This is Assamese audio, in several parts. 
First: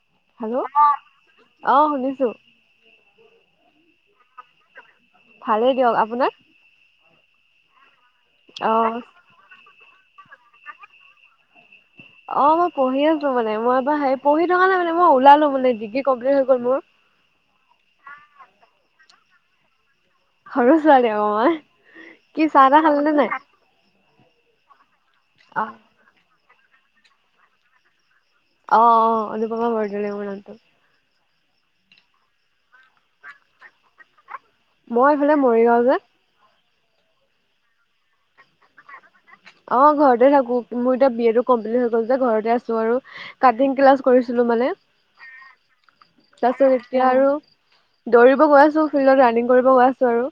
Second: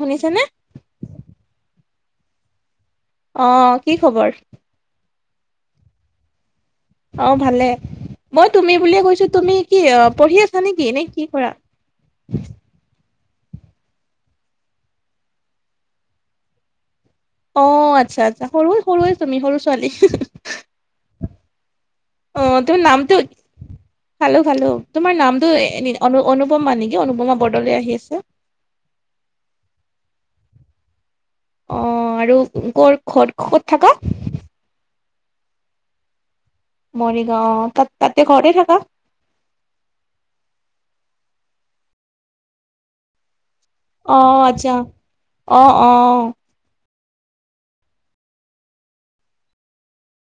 শুনিছানে হেল্ল' অ শুনিছোঁ অ কি খবৰ? ভালেই দিয়ক, আপোনাৰ? অ ভালে মই অ তুমি বুলিয়ে কৈছো তুমি কি পঢ়ি আছা নেকি নে কি কৰা অ মই পঢ়ি আছোঁ মানে মই এবা হেৰি পঢ়ি থকা নাই মানে মই ওলালো মানে ডিগ্ৰী কম্পিট হৈ গ'ল মোৰ অ আচ্ছা আচ্ছা সৰু সৰুৱে তুমি সৰু ছোৱালী সৰু ছোৱালী অ মই অ কি চাহ তোমাৰ তাহ খালা নামটো নে নাই খালো খালো তোমাৰ নামটো অ এনে অনু অনুপমা নেকি অনুপমা বৰদলৈ আহি আছে অ অ অনুপমা বৰদলৈ মোৰ নামটো অ আৰু ক'ত ঘৰ ক'ত থকা মই এইফালে মৰিগাঁও যে মৰিগাঁও তাত তাতে ঘৰতে থাকা অ ঘৰতে থাকো মোৰ এতিয়া বি এতো কমপ্লিট হৈ গল যে ঘৰতে আছো আৰু কাটিং ক্লাছ অ কৰিছিলোঁ মানে আচ্ছা অ অ তাৰছত এতিয়া আৰু দৌৰিব গৈ আছো ফিল্ডত ৰানিং কৰিব গৈ আছো আৰু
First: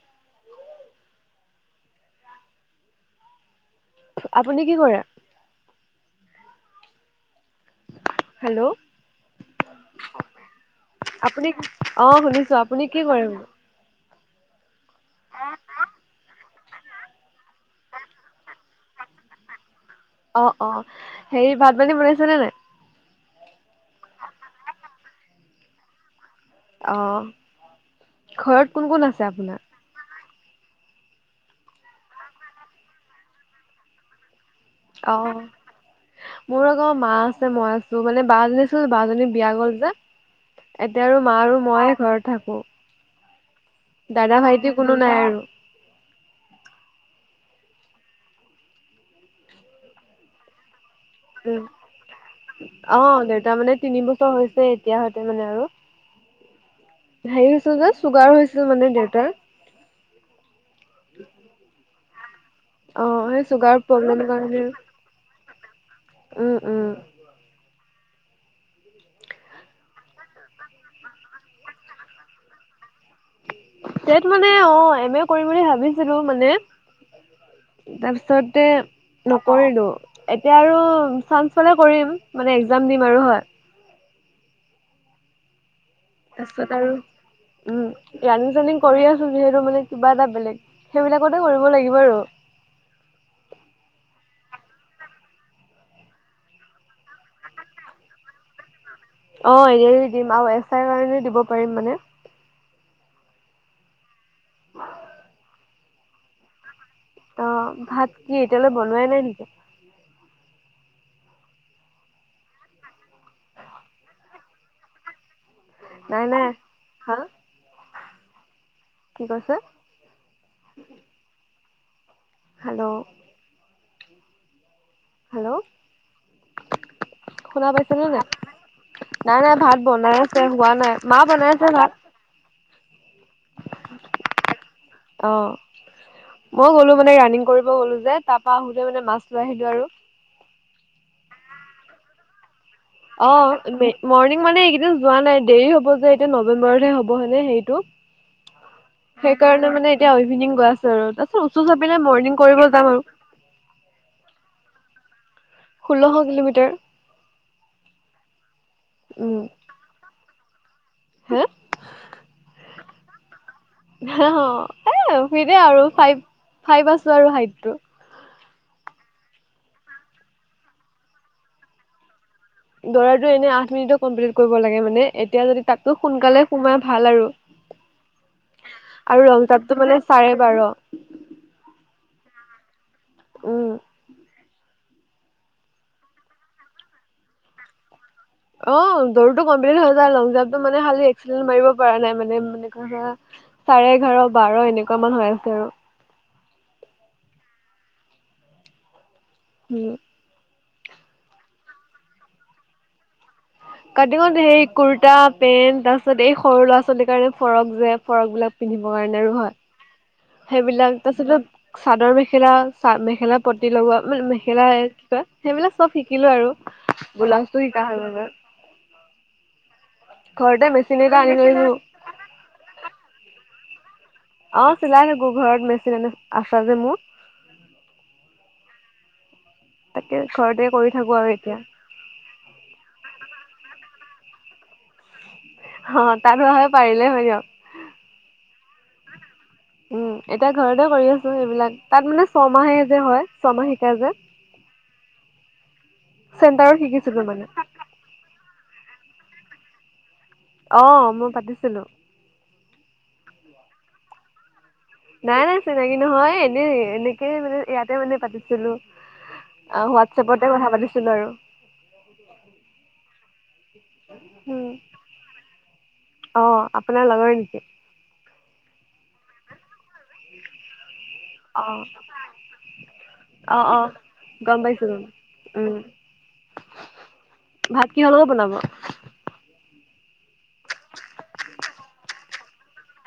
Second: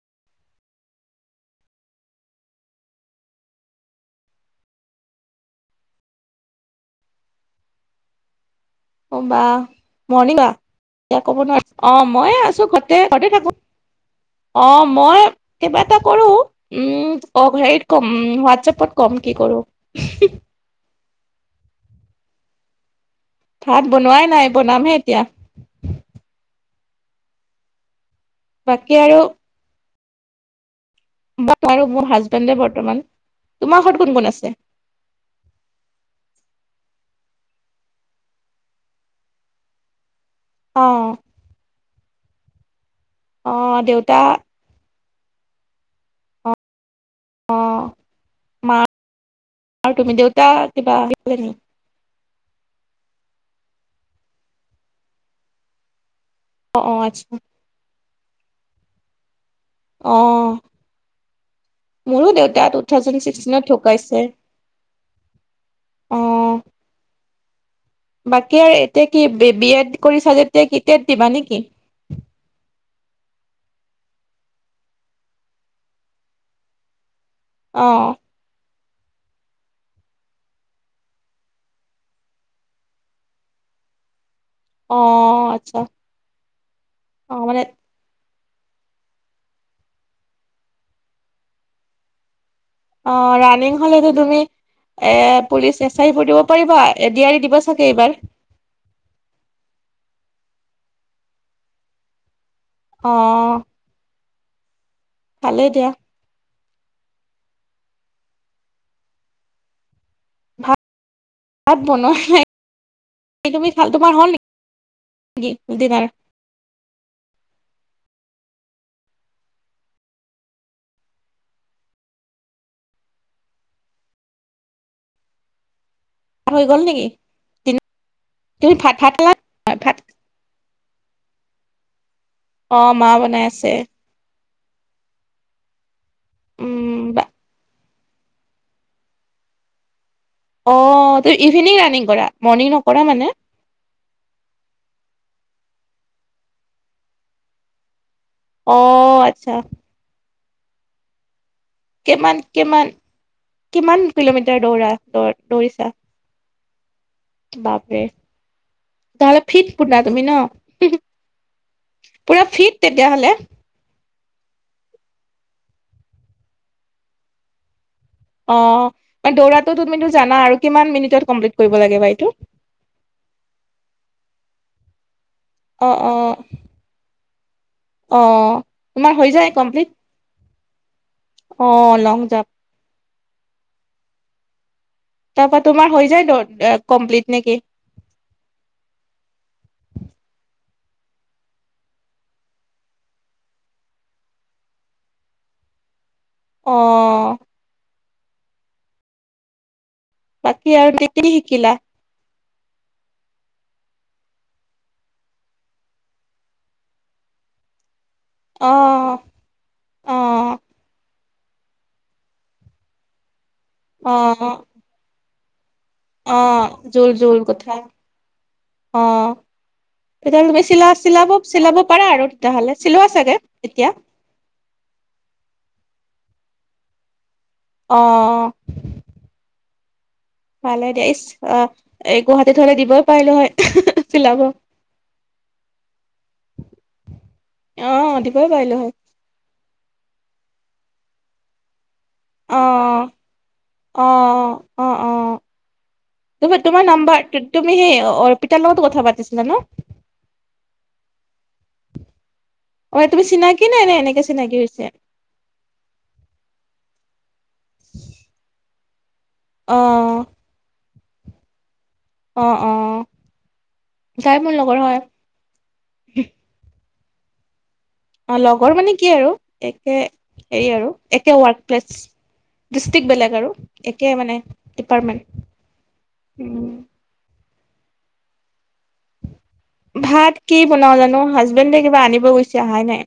আপুনি কি কৰে হেল্ল' অ বা মৰ্ণিং বা এতিয়া ক'ব আপুনি নোৱাৰো অ মইয়ে শুনিছো আছো আপুনি কি ঘৰতে কৰে ঘৰতে বোলো? থাকো অ মই কিবা এটা কৰো উম সেইত কম উ হোৱাটছএপত কম কি কৰো অ অ হেৰি ভাতপানী বনাইছেনে নাই ভাত বনোৱাই নাই বনামহে এতিয়া অ ঘৰত কোন বাকী কোন আৰু আছে আপোনাৰ মোৰ হাজবেণ্ডে বৰ্তমান। তোমাৰ ঘৰত কোন কোন আছে? অহ মোৰআক মা আছে মই আছো মানে বা জনী আছিলে যে বা জনী বিয়া গ'ল যে অ এতিয়া আৰু মা আৰু মই ঘৰত থাকো অহ দেউতা দাদা ভাইটি কোনো নাই আৰু অ মা তুমি দেউতা কিবা আহিলে নি উম অ দেউতা মানে তিনি বছৰ হৈছে এতিয়া হতে মানে আৰু অ অ আচ্ছা হেৰি হৈছিল যে চুগাৰ হৈছিল মানে দেউতাৰ অ মোৰো দেউ তা টু অ থাউজেণ্ড সেই ছিক্সটিনত চুগাৰ প্ৰব্লেম ঢুকাইছে। কাৰণে অ উম উম বাকী আৰু এতিয়া কি বি এড কৰি চা যেতিয়া কি টেট দিবা নেকি টেট মানে অ এম এ কৰিম বুলি ভাবিছিলো মানে অ তাৰপিছতে নকৰিলোঁ, এতিয়া আৰু চাঞ্চ পালে কৰিম, মানে একজাম দিম আৰু হয় অ আচ্ছা। তাৰ পাছত আৰু, অ মানে উম ৰানিং চানিং কৰি আছো যিহেতু মানে কিবা এটা বেলেগ সেইবিলাকতে কৰিব লাগিব আৰু অ ৰানিং হলেতো তুমি এ পুলিচ এছ আই বোৰ দিব পাৰিবা এডি আৰি দিব চাগে এইবাৰ অ এ ডি আৰ ই দিম আৰু এছ আই কাৰণেও দিব পাৰিম মানে। অহ অ ভালে দিয়া অ ভাত কি এতিয়ালৈ বনোৱাই নাই নেকি? ভাত ভাত বনোৱা নাই তুমি ভাল তোমাৰ হল নেকি? ডিনাৰ নাই নাই হা কি কৈছে হেল্ল হেল্ল' হৈ গ'ল নেকি শুনা ডিনাৰ? পাইছে নে তুমি ভাত ভাত খালা নাই নাই ভাত বনাই আছে হোৱা নাই মা বনাই আছে ভাত। অ মা বনাই আছে। অ মই গ'লো উম মানে ৰাণিং কৰিব গ'লো। যে তাৰ পৰা আহোতে মানে মাছ লৈ আহিলো আৰু অ তু ইভিনিং ৰাণিং কৰা মৰ্ণিং নকৰ অ মৰ্ণিং মানে এইকেইদিন যোৱা নাই দেৰি হ'ব যে এতিয়া নৱেম্বৰতহে হ'ব হয়নে হেৰিটো অ আচ্ছা সেইকাৰণে মানে এতিয়া ইভিনিং গৈ আছো আৰু তাৰপিছত চাবে কিমান মৰ্ণিং কৰিব কিমান যাম আৰু কিমান কিলোমিটাৰ দৌৰা দৌ দৌৰিছা ষোল্লশ কিলোমিটাৰ বাপৰে উম তহলে ফিট পুতনা তুমি ন [unintelligible] হে পুৰা ফিট তেতিয়াহলে অ অ সেই আৰু ফাইভ ফাইভ আছো আৰু হাইটটো অ দৌৰাটো তুমিটো জানা আৰু, কিমান মিনিটত কমপ্লিট কৰিব লাগে এইটো? দৌৰাতো এনে আঠ মিনিটত কমপ্লিট কৰিব লাগে, মানে এতিয়া যদি অ তাকো অ সোনকালে সোমাই ভাল আৰু অ তোমাৰ আৰু হৈ যায় লঙজাবটো কমপ্লিট মানে চাৰে বাৰ অ লং জাম্প ওম তাৰপা তোমাৰ হৈ যায় ন কমপ্লিট নেকি? অ দৌৰটো কমপ্লিট হৈ যায় লং জাম্পটো মানে খালি এক্সিডেণ্ট মাৰিব পৰা নাই মানে এনেকুৱা চাৰে এঘাৰ বাৰ এনেকুৱা মান হৈ আছে আৰু। [unintelligible] অ উম বাকি আৰু কি কি শিকিলা? কাটিঙত সেই কুুৰ্তা পেন্ট তাৰ পিছত এই সৰু ল'ৰা ছোৱালীৰ কাৰণে ফৰক যে ফৰক বিলাক অ পিন্ধিবৰ কাৰণে আৰু হয় অ সেইবিলাক তাৰপিছতে চাদৰ মেখেলা চা মেখেলা পতি লগোৱা অ মানে মেখেলা কি কয় সেইবিলাক চব শিকিলো অ আৰু জুল জুল ব্লাউজটো গথা শিকা হ'ল মানে অ তেতিয়াহ'লে তুমি ঘৰতে চিলা মেচিন এটা চিলাব আনি লৈছো চিলাব পাৰা আৰু তেতিয়াহ'লে চিলোৱা চাগে এতিয়া অ চিলাই থাকো ঘৰত মেচিন এনিছ আছে যে মোৰ অহ তাকে ঘৰতে কৰি ভালে দিয়া থাকো ইচ আৰু এতিয়া আহ গুৱাহাটীত হলে দিবই পাৰিলো হয় চিলাব অ তাত হোৱা হলে পাৰিলে হয় দিয়ক অ দিবই পাৰিলো হয় উম এতিয়া ঘৰতে কৰি আছো এইবিলাক তাত মানে ছয়মাহে অ যে হয় ছমা শিকাই অ যে অ অ তুমি চেণ্টাৰত তোমাৰ শিকিছিলো নাম্বাৰ মানে তুমি সেই অৰ্পিতাৰ লগতো কথা পাতিছিলা ন অ মই পাতিছিলো অ তুমি চিনাকি নাই নে এনেকে চিনাকি হৈছা নাই নাই চিনাকি নহয় এনেই এনেকে মানে ইয়াতে মানে পাতিছিলো অ হোৱাটছএপ তে কথা পাতিছিলো আৰু অ অ তাই মোৰ উ লগৰ হয় অ আপোনাৰ লগৰ নেকি? অ লগৰ মানে কি আৰু একে হেৰি আৰু একে ৱৰ্ক অ প্লেছ ডিষ্ট্ৰিকট বেলেগ আৰু অ অ একে মানে গম পাইছো গম উম ডিপাৰ্টমেণ্ট উম ভাত কিহ লগত বনাব? ভাত চাহাই নাই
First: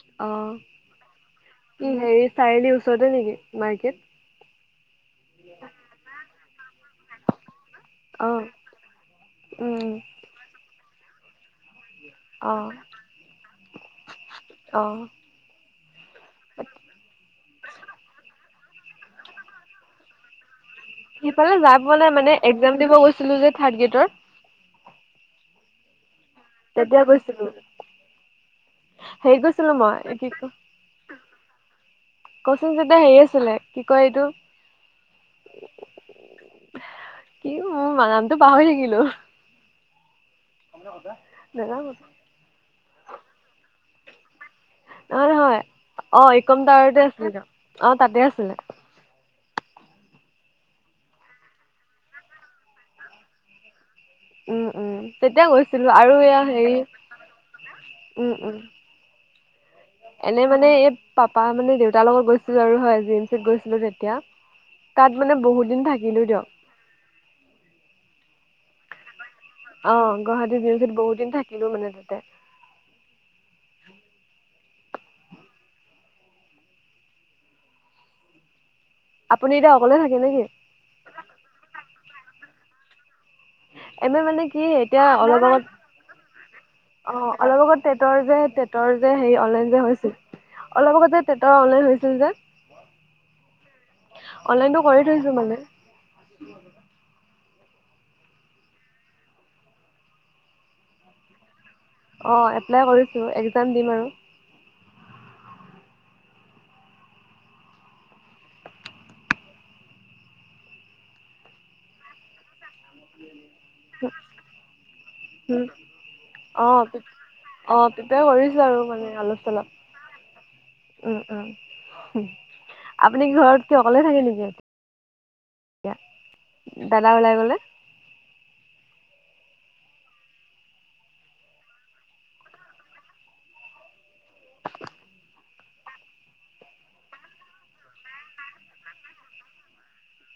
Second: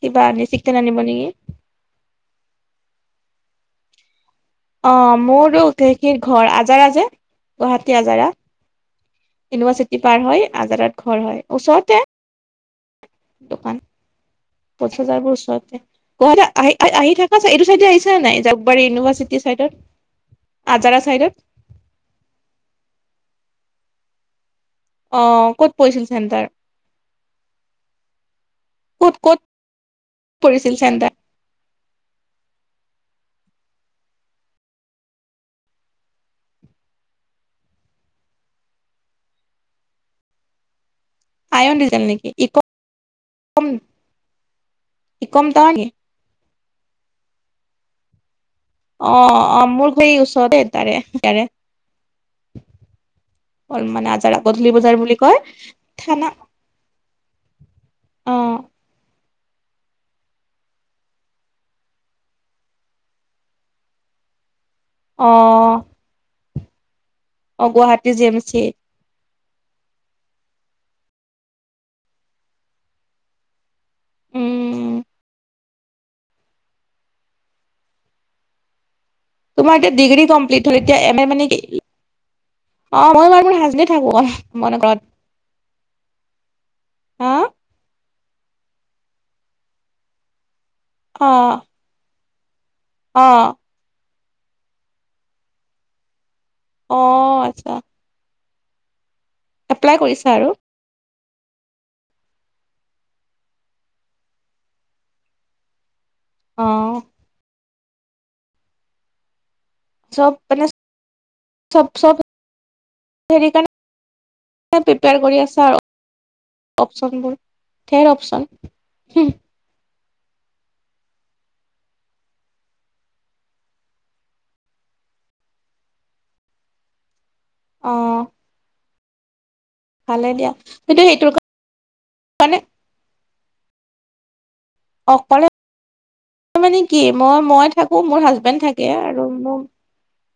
কিবা অ চিকেন আনিব নেকি কি হেৰি চাৰিআলিৰ ওচৰতে নেকি মাৰ্কেট অ মোৰো কেখীৰ ঘৰ আজাৰাজে গুৱাহাটী অ আজাৰত উম ইউনিভাৰ্চিটি পাৰ হয় আজাৰত ঘৰ হয় ওচৰতে অ দোকান পচ অ হাজাৰ বোৰ ওচৰতে গুৱাহাটী আহি আহ আহি থাকা এইটো চাইডে আহিছা নাই জালুকবাৰী ইউনিভাৰ্চিটিৰ চাইডত আজাৰা চাইডত? সিফালে যাবলে মানে একজাম দিব গৈছিলো যে থাৰ্ড গ্ৰেডৰ অ ক'ত পৰিছিল? চেণ্টাৰ তেতিয়া গৈছিলো। ক'ত ক'ত হেৰিত গৈছিলো মই এই কি পৰিছিল চেণ্টাৰ কচিং যেতিয়া হেৰি আছিলে কি কয় এইটো কি মোৰ বানানটো পাহৰি থাকিলো [unintelligible] আইন দিজাইন নেকি ইক উম? নহয় নহয় অ একম টাৱাৰতে আছিলে ত অ তাতে আছিলে অ অ মোৰ সেই ওচৰতে তাৰে তাৰে অ মানে আজাৰ উম গধূলি উম বজাৰ বুলি কয় তেতিয়া গৈছিলো আৰু থানা এয়া হেৰি উম অ উম এনে মানে এই পাপা মানে দেউতাৰ লগত গৈছিলো আৰু হয় জিএমচিত গৈছিলো তেতিয়া তাত অ মানে বহুত দিন থাকিলো দিয়ক অ গুৱাহাটী জিএমচিত অ গুৱাহাটী জিএমচিত বহুত দিন থাকিলো মানে তাতে। উম আপুনি তোমাৰ এতিয়া অকলে থাকে ডিগ্ৰী নেকি? কমপ্লিট হ'ল এতিয়া এম এ মানে কি অ মই হাজবেণ্ডে থাকো এম এ মানে কি মনে ঘৰত এতিয়া অলপ আগত অ হা অলপ আগত টেটৰ যে টেটৰ যে হেৰি অনলাইন যে হৈছিল অলপ আগত যে টেটৰ অনলাইন হৈছিল যে অহ' অনলাইটো কৰি থৈছো মানে অ আচ্ছা এপ্লাই কৰিচা আৰু অ এপ্লাই কৰিছো একজাম দিম আৰু অহ চব মানে চব চব হেৰি কাৰনে প্ৰিপেৰ কৰি উম আছা আৰু অ অপচনবোৰ ধেৰ পিপিআৰ অপচন কৰিছো আৰু মানে অলপ চলপ উম উম আপুনি ঘৰত কি অকলে থাকে নেকি? য়া দাদা উলাই গ'লে অহ ভালে দিয়া কিন্তু সেইটো মানে অকলে মানে কি মই মই থাকো মোৰ হাজবেণ্ড থাকে আৰু মোৰ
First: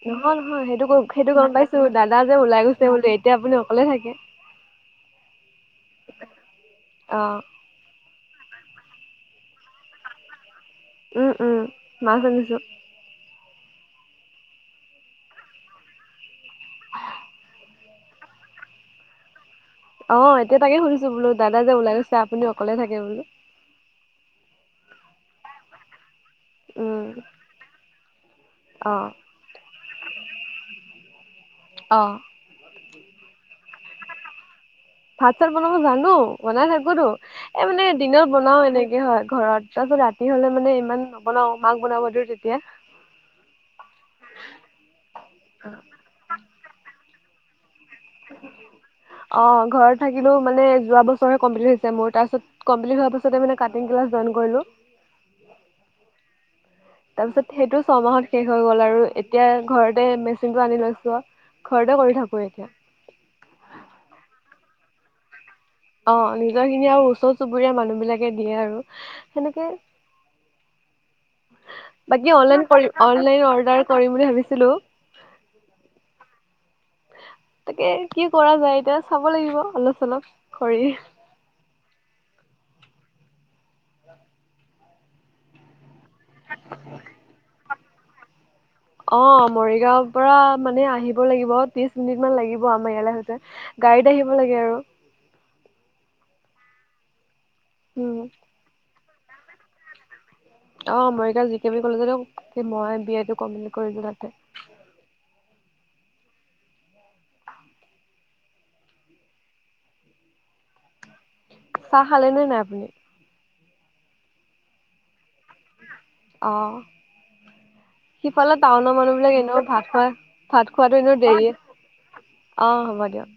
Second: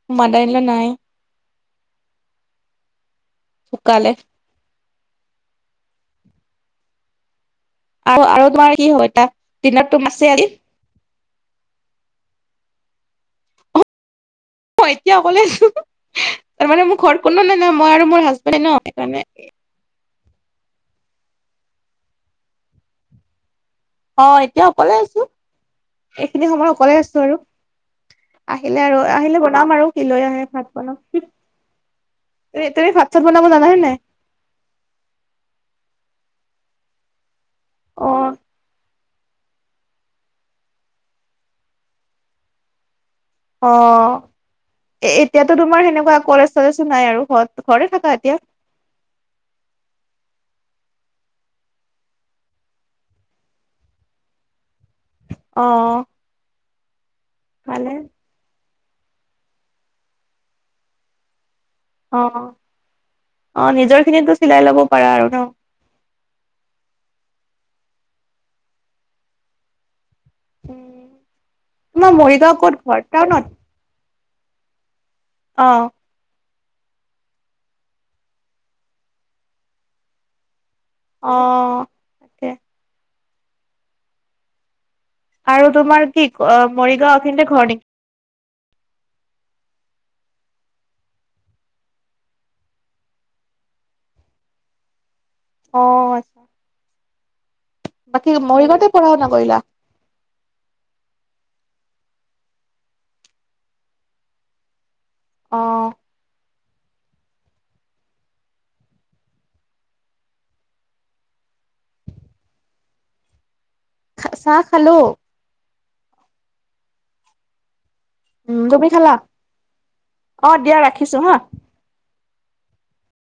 নহয় মাদাৰ ইন নহয় ল সেইটো নাই সেইটো গম পাইছো দাদা যে ওলাই গৈছে বোলো এতিয়া আপুনি অকলে ঢুকালে থাকে? অহ আৰু আৰু তোমাৰ কি হয় তা ডিনাৰতো মাছে আজি? উম উম মাছ ভাজিজো অ এতিয়া অকলেন তাৰ মানে মোৰ ঘৰত কোনো নাই নাই মই আৰু মোৰ হাজবেণ্ডৰ ন সেইকাৰণে অ এতিয়া তাকে সুধিছো বোলো দাদা যে ওলাই গৈছে আপুনি অকলে থাকে বোলো? অ এতিয়া অকলে আছো এইখিনি সময়ত অকলে উম আছো আৰু আহিলে অ আৰু আহিলে বনাম আৰু কি লৈ আহে ভাত বনাম অ এই তুমি ভাত চাত বনাব জানা হে নাই? ভাত চাত বনাব জানো বনাই থাকোতো এ মানে দিনত অ', বনাও এনেকে হয় ঘৰত তাৰপাছ ৰাতি হলে মানে ইমান নবনাও মাক বনাব দিওঁ তেতিয়া অ এ এতিয়াতো তোমাৰ সেনেকুৱা কলেজ চলেজো নাই আৰু ঘত অ ঘৰত থাকিলেও মানে যোৱা বছৰে কমপ্লিট হৈছে মোৰ তাৰপাছত কমপ্লিট হোৱাৰ পাছতে কাটিং ক্লাছ জয়ন কৰিলো অহ তাৰ পিছত সেইটো ছমাহত শেষ হৈ গ'ল আৰু এতিয়া ঘৰতে মেচিনটো আনি লৈছো আও অ অ নিজৰ খিনিতো চিলাই ল'ব পাৰা আৰু ন? অ নিজৰ খিনি আৰু ওচৰ চুবুৰীয়া মানুহ বিলাকে দিয়ে আৰু সেনেকে উম তোমাৰ বাকী মৰিগাঁও ক'ত ঘৰ অনলাইন অৰ্ডাৰ কৰিম বুলি ভাবিছিলো। অহ তাকে কি কৰা যায় এতিয়া চাব লাগিব অলপ চলপ। কৰি। অ তাকে আৰু তোমাৰ কি অ মৰিগাওঁ খিনতে ঘৰ নেকি? অ মৰিগাঁওৰ পৰা মানে আহিব লাগিব ত্ৰিশ মিনিট মান লাগিব আমাৰ ইয়ালে আহোতে। গাডীত আহিব লাগে আৰু অ আত উম, বাকী মৰিগাঁৱতে পঢ়া শুনা কৰিলা? অ মৰিগাওঁ জি কে বি কলেজতো মই বি এটো কমপ্লিট কৰিলো তাতে। অ চাহ খালে নে নাই আপুনি? চাহ খালো। অ সিফালে উম, তুমি টাউনৰ খালা? মানুহ বিলাক এনেও ভাত খোৱা অ', ভাত দিয়া খোৱাটো ৰাখিছো এনেও হা। দেৰিয়ে। অ হ'ব দিয়ক।